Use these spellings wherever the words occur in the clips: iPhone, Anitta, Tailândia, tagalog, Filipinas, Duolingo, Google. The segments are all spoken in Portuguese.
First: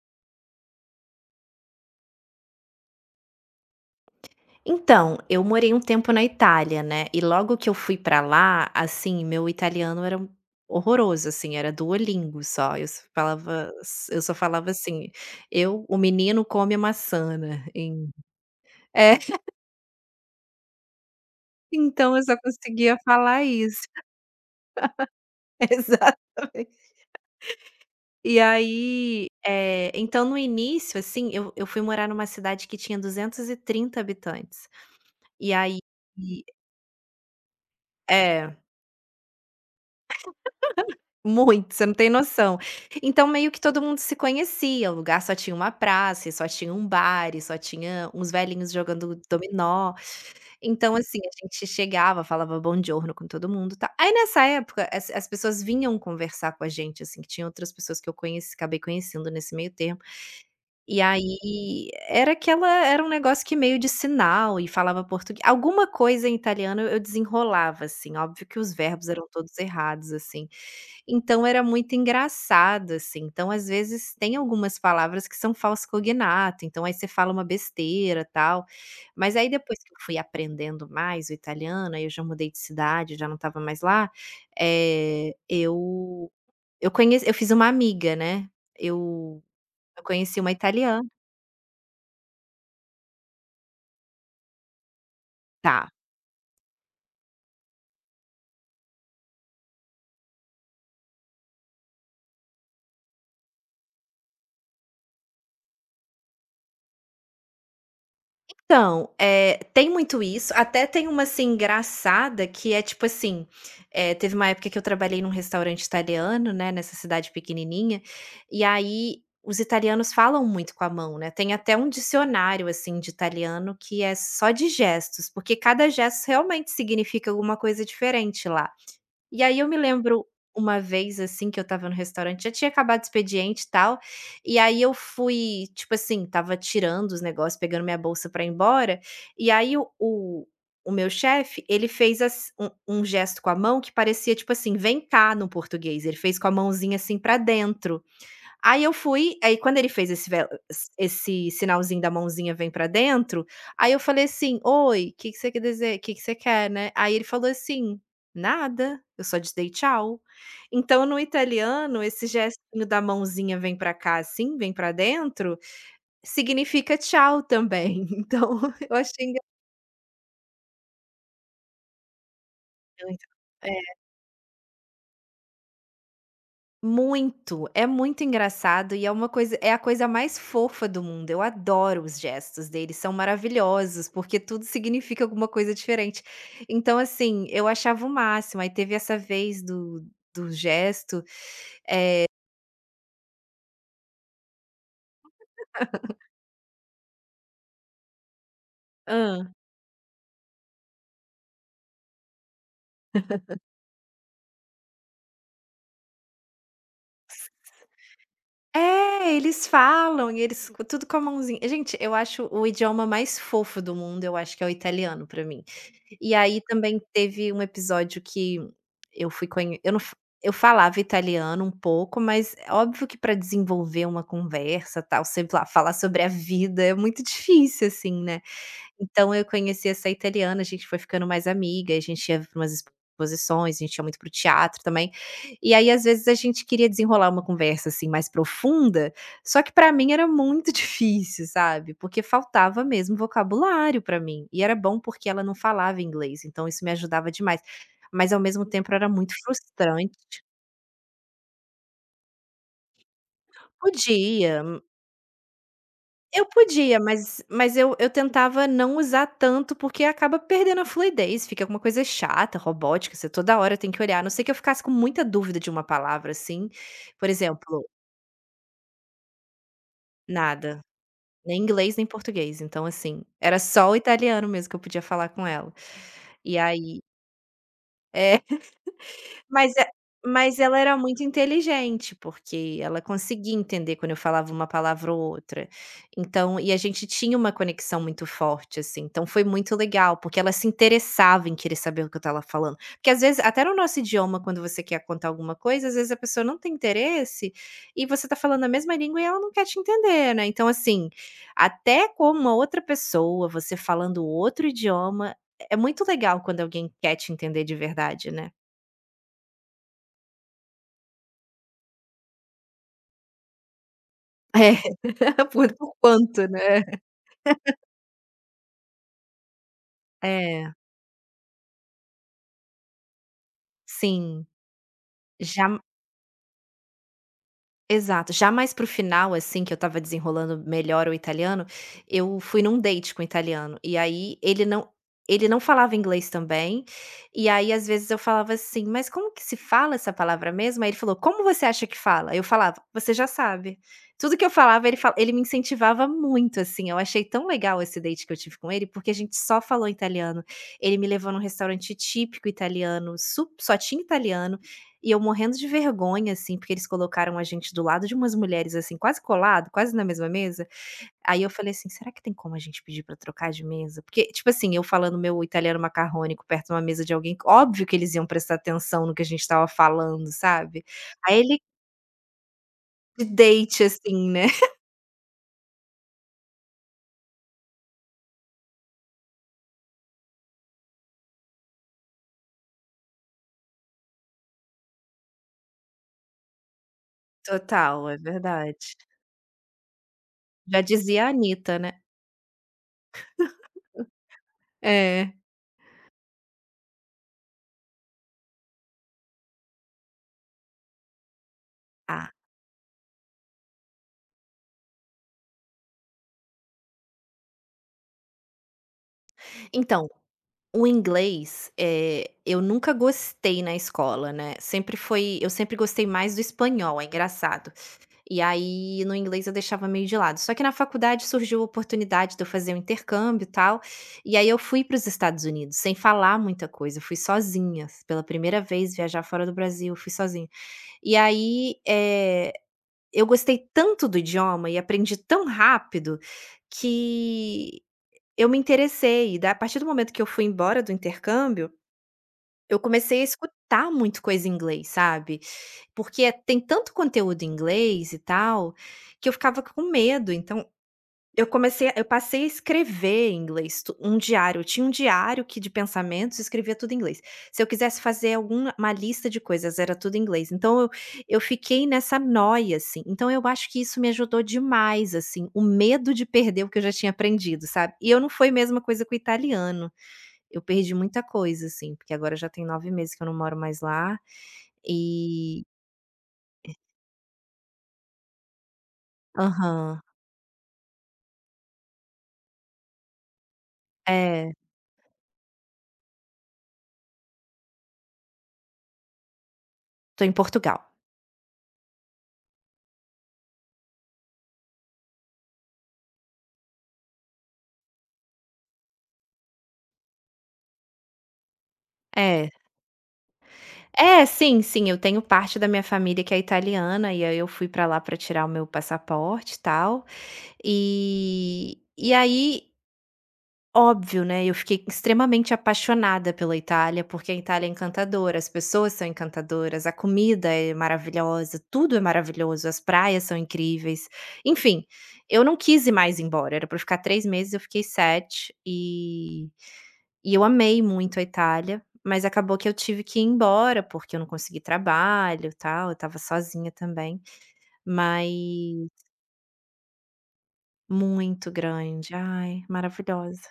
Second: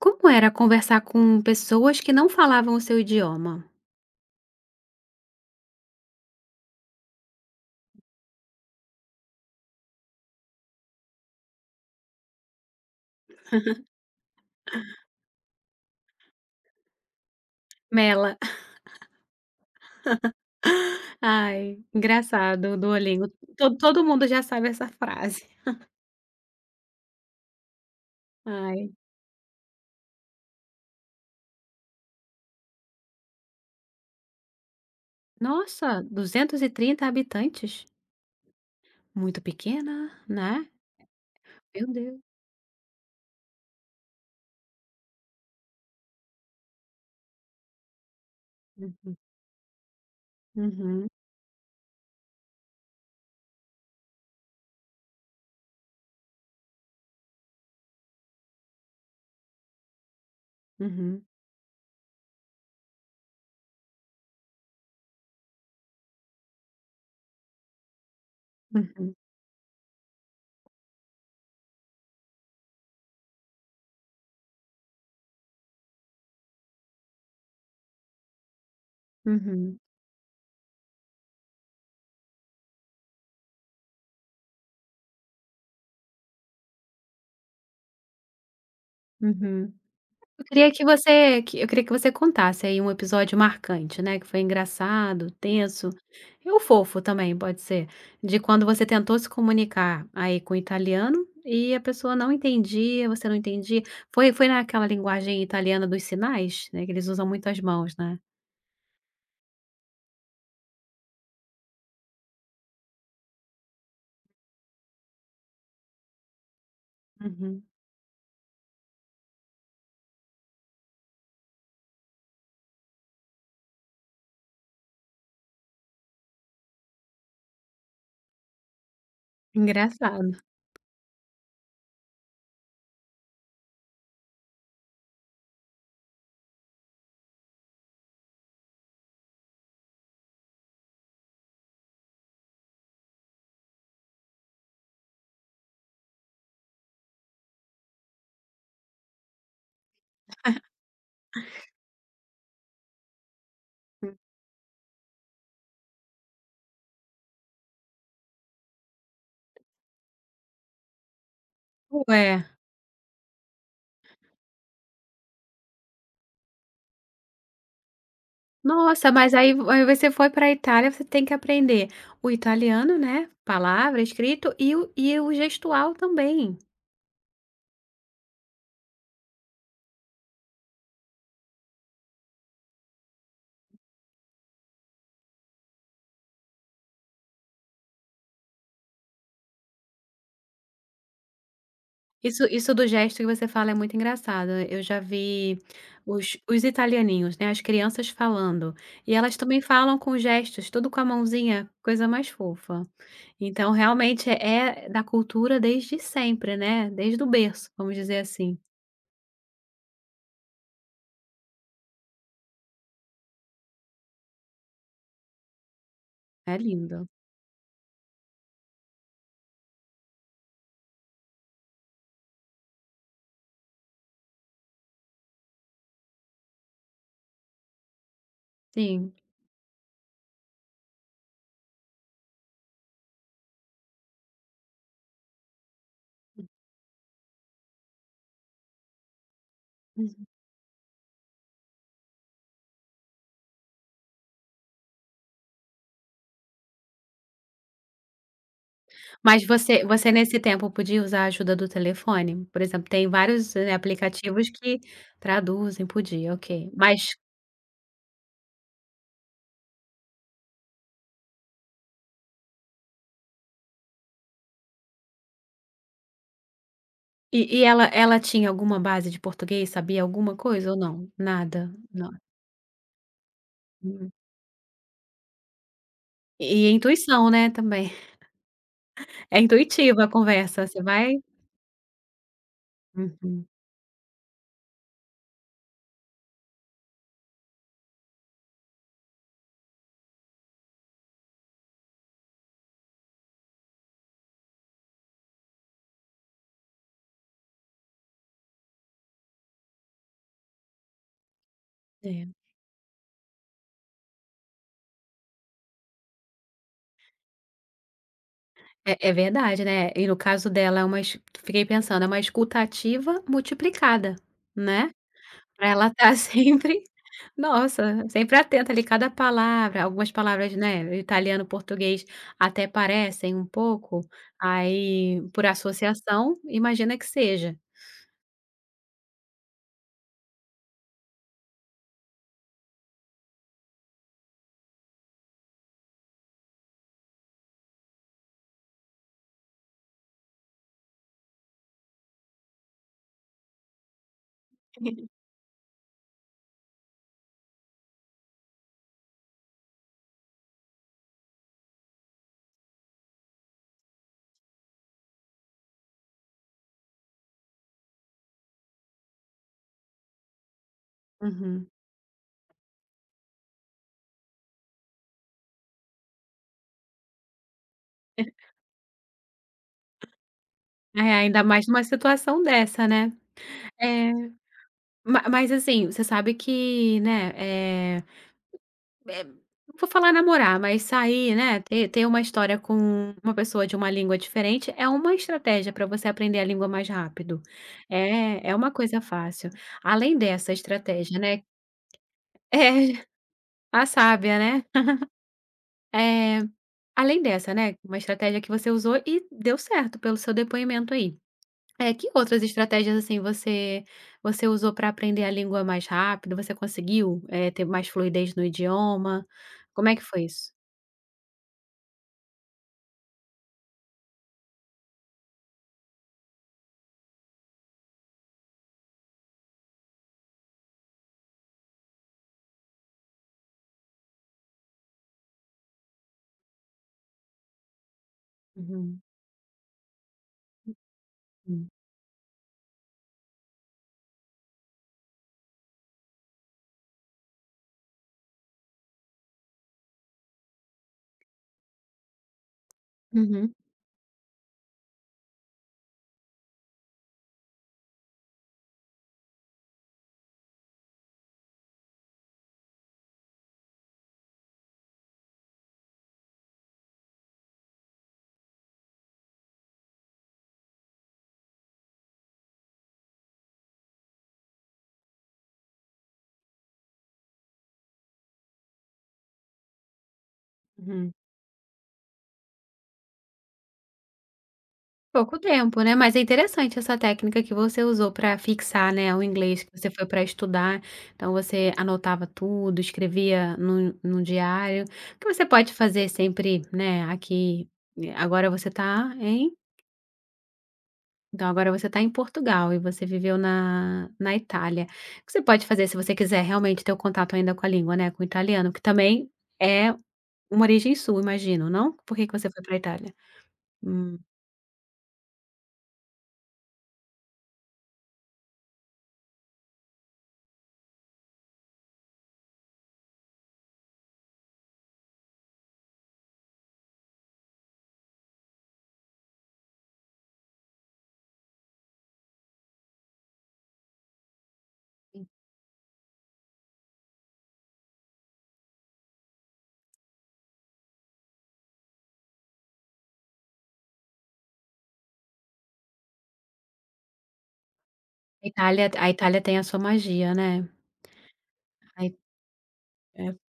Como era conversar com pessoas que não falavam o seu idioma? Então, eu morei um tempo na Itália, né, e logo que eu fui pra lá, assim, meu italiano era horroroso, assim, era Duolingo só, eu só falava assim: "Eu, o menino come a maçã", né, Mela. é, Ai, então eu só engraçado o conseguia Duolingo. falar To isso. todo mundo já sabe essa frase. Exatamente. E Ai, aí, então no início, assim, eu fui morar numa cidade que tinha 230 habitantes, e aí nossa, 230 habitantes? É. Muito pequena, né. Muito, você Meu não tem Deus. noção. Então meio que todo mundo se conhecia, o lugar só tinha uma praça, e só tinha um bar, e só tinha uns velhinhos Uhum, jogando dominó. Então, uhum, assim, a gente chegava, falava bom "buongiorno" com todo mundo, tá. Aí nessa época, as pessoas vinham conversar com a gente, assim, que tinha outras pessoas que eu conheci acabei conhecendo nesse meio tempo. E uhum, aí era aquela era um negócio que meio de sinal e falava português alguma coisa em italiano eu desenrolava, assim, óbvio que os verbos eram todos errados, assim. Então era muito engraçado, assim. Então, às vezes, tem algumas palavras que são falso cognato, então aí você fala uma besteira, tal. uhum, Mas aí depois uhum, que eu fui aprendendo mais o italiano, aí eu já mudei de cidade, já não estava mais lá, eh, eu eu conheci eu fiz uma amiga, né. Eu uhum. eu conheci Eu uma queria que italiana. você contasse aí um episódio marcante, né, que foi engraçado, tenso, Tá. e o fofo também, pode ser, de quando você tentou se comunicar aí com o italiano e a pessoa não entendia, você não entendia. Foi naquela linguagem italiana dos sinais, né, que eles usam muito as mãos, né? Então, tem muito isso, até tem uma, assim, engraçada que é tipo assim, teve uma época que eu trabalhei num restaurante italiano, né, nessa cidade Uhum. pequenininha, e aí os italianos falam muito com a mão, né, tem até um dicionário, assim, de italiano que é só de gestos, porque cada gesto realmente significa alguma coisa diferente lá. E aí eu me lembro Engraçado. uma vez, assim, que eu estava no restaurante, já tinha acabado o expediente e tal, e aí eu fui, tipo assim, estava tirando os negócios, pegando minha bolsa pra ir embora, e aí o meu chefe, ele fez ass um gesto com a mão que parecia, tipo assim: "Vem cá", no português, ele fez com a mãozinha, assim, pra dentro. Aí eu fui aí quando ele fez esse sinalzinho da mãozinha vem pra dentro, aí eu falei assim: "Oi, o que que você quer dizer. O que que você quer, né?" Aí ele falou assim: "Nada, eu só te dei tchau". Então no italiano, esse Ué. gestinho da mãozinha vem pra cá, assim, vem pra dentro, significa tchau também. Então eu Nossa, mas achei aí você foi para a Itália, você tem que aprender o italiano, né, engraçado. palavra, escrito, e o gestual também. Muito, é muito engraçado e é uma coisa é a coisa mais fofa do mundo, eu adoro os gestos dele, são maravilhosos, porque tudo significa alguma coisa diferente. Então, assim, eu achava o máximo, aí teve essa vez do gesto. Isso do gesto que você fala é muito engraçado. Eu já vi os italianinhos, né, as crianças falando, e elas Hã. também falam com gestos, tudo com a mãozinha, coisa mais fofa. Então realmente é da cultura desde sempre, né, desde o berço, vamos dizer assim. É, eles falam e eles tudo com a mãozinha. Gente, eu acho o idioma mais fofo do mundo, eu acho que é o italiano pra mim. E É aí lindo. também teve um episódio que eu fui conhe eu não f eu falava italiano um pouco, mas é óbvio que para desenvolver uma conversa, tal, sei lá, falar sobre a vida é muito difícil, assim, né. Sim. Então eu conheci essa italiana, a gente foi ficando mais amiga, a gente ia para umas exposições, a gente ia muito para o teatro também. E aí, às vezes, a gente queria desenrolar uma conversa, assim, mais profunda, só que para mim era muito difícil, sabe, porque faltava mesmo vocabulário para mim. E era bom porque ela não falava inglês, então isso me ajudava demais. Mas ao mesmo tempo era muito Mas você frustrante. nesse tempo podia usar a ajuda do telefone? Por exemplo, tem vários, aplicativos Podia. que traduzem, podia, Eu ok. podia, Mas mas eu tentava não usar tanto, porque acaba perdendo a fluidez, fica alguma coisa chata, robótica, você toda hora tem que olhar, a não ser que eu ficasse com muita dúvida de uma palavra, assim, por E e ela exemplo, ela tinha alguma base de português? Sabia alguma coisa ou nada, não? nem Nada? inglês nem Não. português, então assim, era só o Hum. italiano mesmo que eu podia falar com ela. E E aí intuição, né, também. é. É Mas intuitiva a conversa, ela você era vai muito inteligente, porque ela uhum. conseguia entender quando eu falava uma palavra ou outra. Então e a gente tinha uma conexão muito forte, assim, então foi muito legal, porque ela se interessava em querer saber o que eu estava falando. Porque às vezes até no nosso idioma, quando você quer contar alguma coisa, às vezes a pessoa não tem interesse, e você está falando a mesma língua e ela não quer te entender, né. Então assim, até É. com uma outra pessoa, você falando outro idioma, é muito legal quando alguém quer te entender de verdade, né. É é verdade, né. E no caso dela é uma es fiquei pensando, é uma escutativa multiplicada, É, né. Pra por ela por estar quanto, né? sempre nossa, sempre atenta ali, cada palavra, algumas palavras, É, né, italiano, português até parecem um pouco, sim. aí por Já associação, imagina que seja. Exato. Já mais para o final, assim, que eu estava desenrolando melhor o italiano, eu fui num date com o italiano, e aí ele não falava inglês também, e aí às vezes eu falava assim: "Mas como que se fala essa palavra mesmo?" Aí ele falou: "Como você acha que fala?" Eu falava: "Você já sabe". Tudo que eu falava ele me incentivava muito, assim, eu achei tão legal esse date que eu tive com ele, porque a gente só falou italiano. Ele me levou num restaurante típico italiano, su só tinha italiano, e eu morrendo de vergonha, assim, porque eles colocaram a gente do lado de umas mulheres, assim, quase colado, quase na mesma mesa. Aí eu Uhum. falei assim: "Será que tem como a gente pedir pra trocar de mesa?" Porque, tipo assim, eu falando meu italiano macarrônico perto de uma mesa de alguém, óbvio que eles iam prestar atenção no que a gente estava falando, sabe. É, Aí ainda ele mais numa situação dessa, né. de date, Eh, assim, né. ma mas assim, você sabe que, né, eh, não vou falar namorar, mas sair, né, ter uma história com uma pessoa de uma língua diferente é uma estratégia para você aprender a língua mais rápido. Total, é É, é uma verdade. coisa fácil. Além dessa Já estratégia, dizia a né Anitta, né. é, a sábia, né. É. Eh, além dessa, né, uma estratégia que você usou e deu certo pelo seu depoimento aí. É, que Ah, outras estratégias, assim, você usou para aprender a língua mais rápido? Você conseguiu, ter mais fluidez no idioma? Como é que então foi isso? o inglês, eu nunca gostei na escola, né, sempre foi eu sempre gostei mais do espanhol, é engraçado. E aí, no inglês eu deixava meio de lado. Só que na faculdade surgiu a oportunidade de eu fazer um intercâmbio, e tal, e aí eu fui para os Estados Unidos sem falar muita coisa, eu fui sozinha, pela primeira vez Uhum, viajar fora do Brasil, eu fui sozinha. E hum. aí, eu gostei tanto do idioma e aprendi tão rápido, que eu me interessei, e da a partir do momento que eu fui embora do intercâmbio eu comecei a Uhum, escutar muito coisa em inglês, sabe, porque é tem tanto conteúdo em inglês e tal, que eu ficava com medo, então eu passei a escrever em inglês tu um diário, eu tinha um diário que de pensamentos eu escrevia tudo em inglês. Se eu quisesse fazer alguma uma lista de coisas, era tudo em inglês, então eu fiquei nessa noia, assim, então eu acho que isso me ajudou demais, assim, o medo de perder o que eu já tinha aprendido, sabe, e eu não foi a mesma coisa com o italiano. Eu perdi uhum. muita coisa, assim, porque agora já tem 9 meses que eu não moro mais lá, Pouco e tempo, né, mas é interessante essa técnica que você usou para fixar, né, o inglês que você Aham. foi para estudar. Então você anotava tudo, escrevia num É, diário, O que você pode fazer sempre, né, aqui, agora você está em tô em Portugal. Então agora você está em Portugal e você viveu na Itália. O que você pode fazer se você quiser realmente ter o contato ainda com a língua, né, com o italiano, que também é uma origem sul, imagino, não? Por que que você É. foi para a Itália? Hum, É, sim, sim, eu tenho parte da minha família que é italiana, e aí eu fui pra lá pra tirar o meu passaporte e tal, e aí Óbvio, né, eu fiquei extremamente apaixonada pela Itália, porque a Itália é encantadora, as pessoas são encantadoras, a comida é maravilhosa, tudo é maravilhoso, as praias são incríveis. Enfim, eu não quis ir mais embora, era para ficar 3 meses, eu fiquei 7 e eu amei muito a Itália, mas acabou que eu tive que ir embora, porque eu não consegui trabalho, tal, eu estava sozinha também, mas a Itália tem a sua magia, né. muito Ai grande, ai, é, maravilhosa.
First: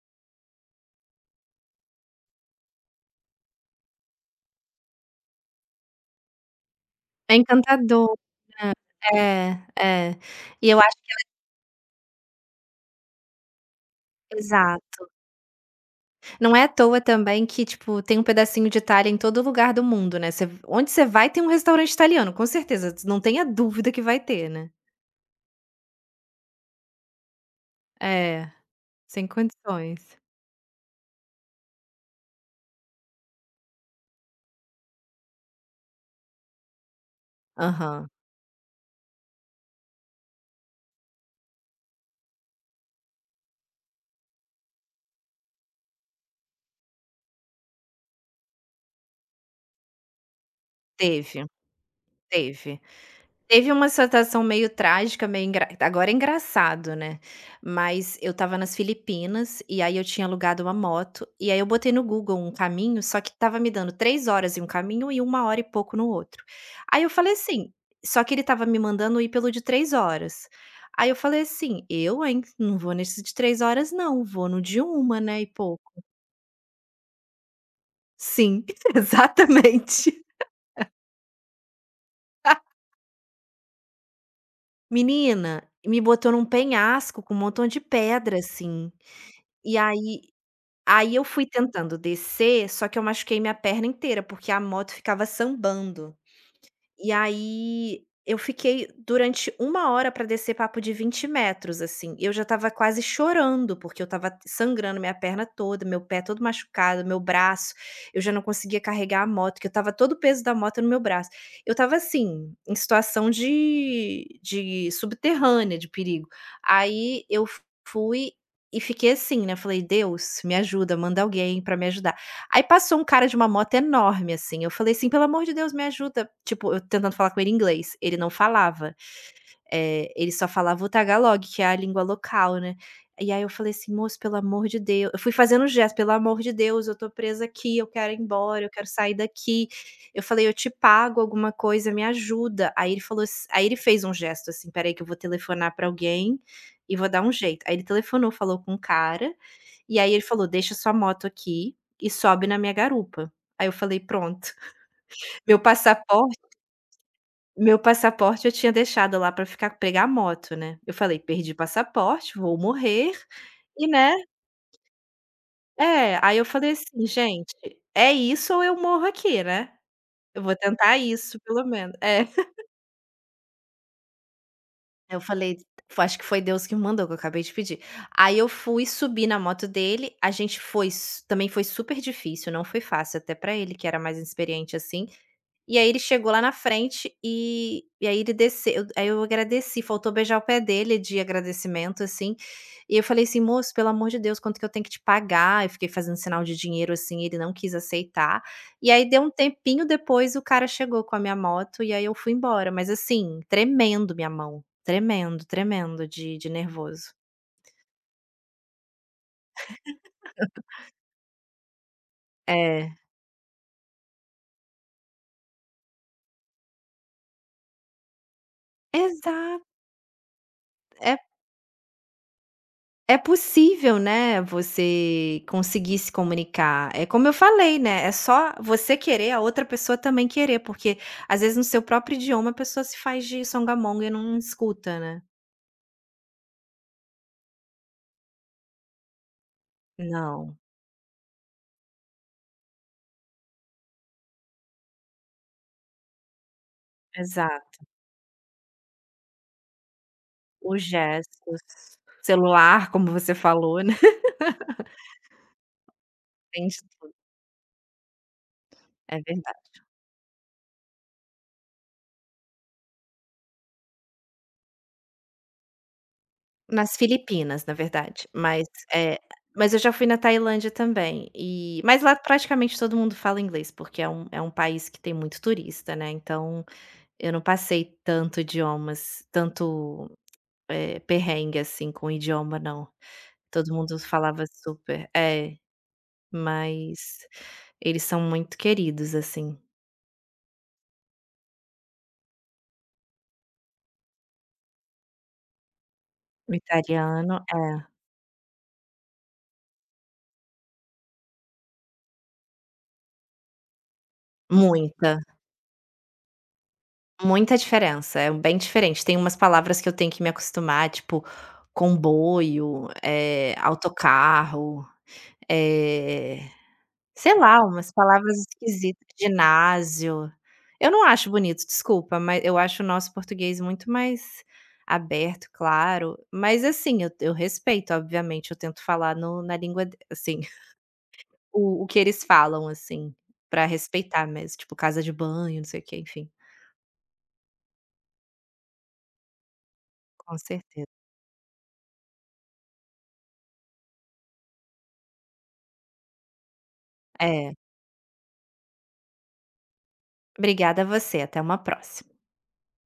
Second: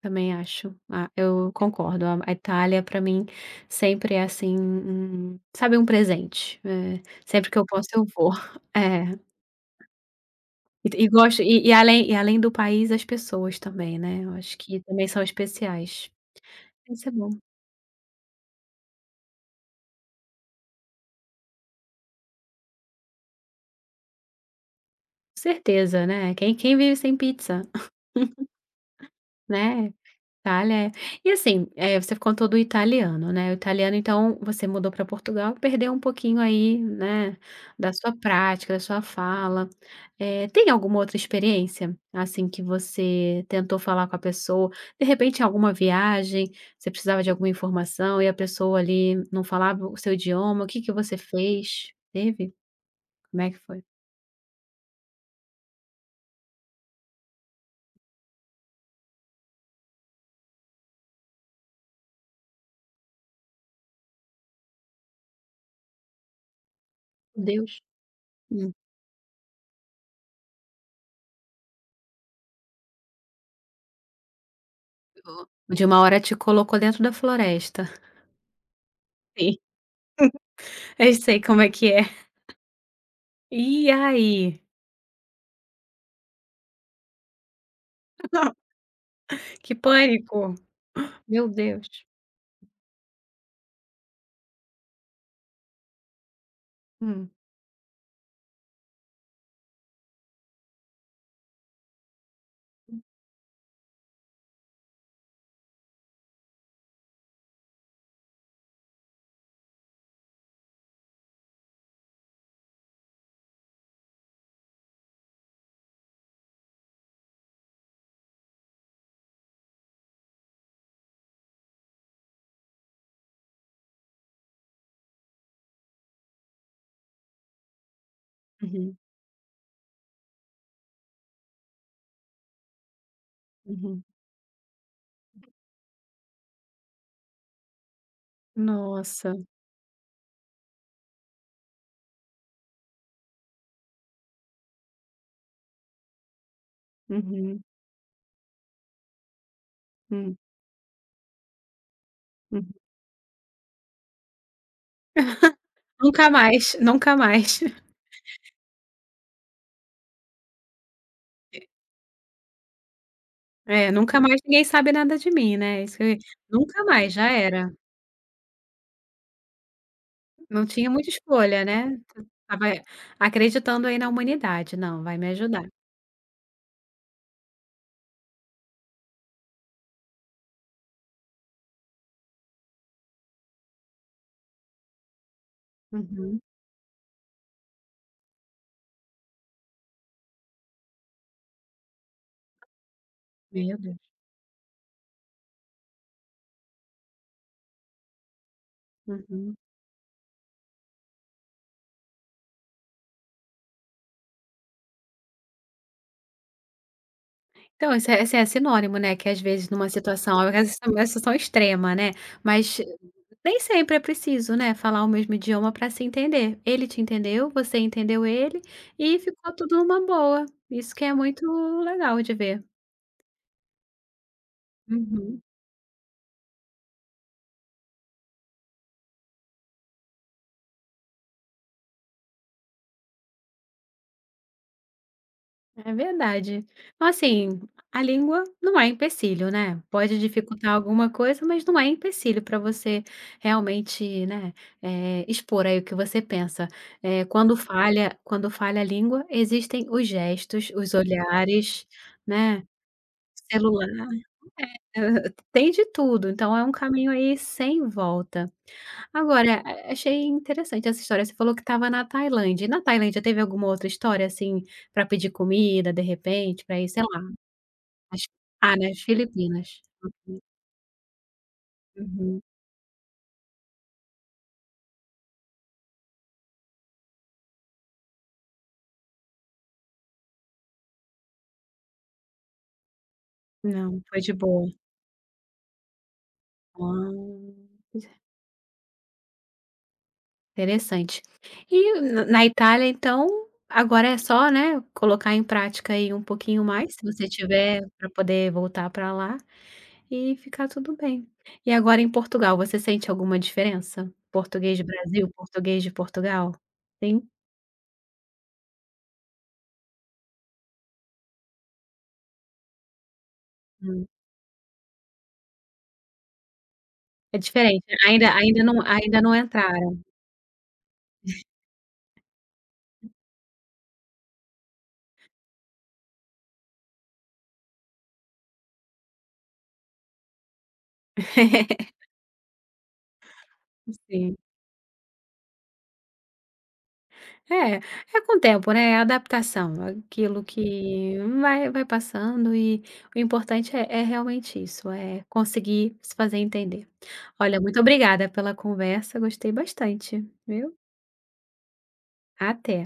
também acho. Ah, eu concordo, a Itália para mim sempre é assim, um sabe, um presente. É Sempre que eu posso eu encantador. vou. É. É, é. E eu E acho gosto e além do país, as pessoas também, né, eu acho que exato. também são especiais. Não é à toa Isso é bom. também que, tipo, tem um pedacinho de Itália em todo lugar do mundo, né. Você onde você vai tem um restaurante italiano, com certeza, não tenha dúvida que vai ter, né. Certeza, né, quem vive sem pizza, É, sem né. condições. Itália, é. E assim, você contou do italiano, né, o italiano então você mudou para Portugal, perdeu um pouquinho aí, né, da Aham. sua prática, da sua fala. Tem alguma outra experiência, assim, que você tentou falar com a pessoa, de repente em alguma viagem, você precisava de alguma informação e a pessoa ali não falava o seu idioma, o que que você Teve, fez? Teve? teve. Como é que Teve foi? uma situação meio trágica, meio engra agora é engraçado, né, mas eu estava nas Filipinas, e aí eu tinha alugado uma moto, e aí eu botei no Google um caminho, só que estava me dando 3 horas em um caminho e uma hora e pouco no outro. Aí eu falei Meu assim Deus. só que ele estava Hum. me mandando ir pelo de 3 horas. Aí eu falei assim: "Eu, hein, não vou nesse de 3 horas não, vou no de uma, né, e De uma pouco". hora te colocou dentro da floresta. Sim, Sim, exatamente. eu sei como é que é. E aí? Menina, me botou num penhasco com um montão de pedra, Não, assim, que e aí pânico. aí eu fui Meu Deus. tentando descer, só que eu machuquei minha perna inteira, porque a moto ficava sambando. E Hum. aí eu fiquei durante uma hora para descer papo de 20 metros, assim, eu já estava quase chorando, porque eu estava sangrando minha perna toda, meu pé todo machucado, meu braço, eu já não conseguia carregar a moto, que eu estava todo o peso da moto no meu braço. Eu estava assim, em situação de subterrânea, de perigo. Aí eu fui e fiquei assim, né, falei: "Deus, me ajuda, manda alguém para me ajudar". Aí passou um cara de uma moto enorme, assim, eu falei assim: "Pelo amor de Deus, me ajuda", tipo, eu tentando falar com ele em inglês, ele não falava. Uhum, Ele só falava o tagalog, que é a língua local, né. E aí eu falei assim: uhum. "Moço, pelo amor de Deus, eu fui fazendo um gesto: "Pelo amor de Deus, eu tô presa aqui, eu quero ir embora, eu quero sair Nossa. daqui". Eu falei: "Eu te pago alguma coisa, me ajuda". Aí ele fez um gesto assim: peraí que eu vou telefonar pra alguém e vou dar um Uhum, jeito". Aí ele telefonou, falou com o cara, e aí ele hum, falou: "Deixa sua moto aqui e sobe na uhum. minha garupa". Aí eu falei: "Pronto". Meu Nunca passaporte mais, nunca mais. Eu tinha deixado lá pra ficar pegar a moto, né. Eu falei: "Perdi passaporte, vou morrer", e, É, né nunca mais ninguém sabe nada de mim, né, isso que é, aí eu falei nunca assim: mais, já "Gente, era. é isso ou eu morro aqui, né. Eu vou Não tinha tentar muita isso escolha, pelo menos". né, É. t estava acreditando aí na humanidade, não, Aí vai eu me falei: ajudar. "Acho que foi Deus que me mandou, que eu acabei de pedir". Aí eu fui, subi na moto dele, a gente foi s também foi super difícil, não foi fácil até pra ele que era mais inexperiente, assim. E aí ele chegou Uhum. lá na frente e aí ele desceu aí eu agradeci, faltou beijar o pé dele de agradecimento, assim, e eu falei assim: "Moço, Meu pelo Deus. amor de Deus, quanto que eu tenho que te pagar?" Eu fiquei fazendo sinal de dinheiro, assim, ele não quis aceitar. E aí deu um Uhum. tempinho depois, o cara chegou com a minha moto e aí eu fui embora, mas assim, tremendo minha mão, tremendo, tremendo de nervoso. Então, isso é assim, é sinônimo, né, que às vezes numa situação, uma situação é extrema, né, mas É, Nem sempre é preciso, né, falar o mesmo idioma para se entender. Ele te entendeu, você entendeu ele e ficou exato. tudo numa boa. Isso que é É muito legal de ver. É possível, né, Uhum, você conseguir se comunicar. É como eu falei, né, é só você querer, a outra pessoa também querer, porque às vezes no seu próprio idioma a pessoa se faz de songamonga e não escuta, né. é verdade. Então, assim, a língua não é empecilho, né. Pode Não, dificultar alguma coisa, mas não é empecilho para você realmente, né, expor aí o que você pensa. Quando exato. falha quando falha a língua, existem os gestos, Os os gestos, olhares, né, celular, como você falou, celular né, Aham, tem de tudo, então é tem um de caminho tudo. aí sem volta. É Agora, verdade. a achei interessante essa história, você falou que estava na Tailândia, e na Tailândia teve alguma outra história, assim, para pedir comida, de repente, para ir, Nas sei lá, Filipinas, na nas verdade, mas, ah, nas eh, mas eu Filipinas. já fui na Tailândia também, e mas lá Uhum. praticamente todo mundo fala inglês, porque um país que tem muito turista, né, então eu não passei tanto idiomas, tanto, perrengue, assim, com idioma não. Todo mundo Não, foi de falava boa. super é, Ah, mas eles são muito queridos, assim. interessante. E na Itália, então, agora é só, né, colocar em prática aí um O pouquinho mais, se você italiano é, tiver para poder voltar para lá. E ficar tudo bem. E agora em Portugal, você sente alguma diferença? Português do muita, Brasil, português de Portugal? Sim? muita diferença, é bem diferente. Tem umas palavras que eu tenho que me acostumar, tipo comboio, Hum. autocarro, eh sei É lá, diferente, umas né? ainda palavras ainda não esquisitas, ainda não entraram. ginásio. Eu não acho bonito, desculpa, mas eu acho o nosso português muito mais aberto, claro, mas assim, eu respeito, obviamente, eu tento falar no na língua de assim, o que eles falam, assim, pra respeitar Sim. mesmo, tipo, casa de banho, não sei o que enfim. É, é com o tempo, né, é a adaptação, é Com aquilo certeza. que vai vai passando e o importante é realmente isso, é conseguir se fazer entender. É. Olha, muito obrigada pela conversa, gostei bastante, viu. Obrigada a você, até uma próxima. Até.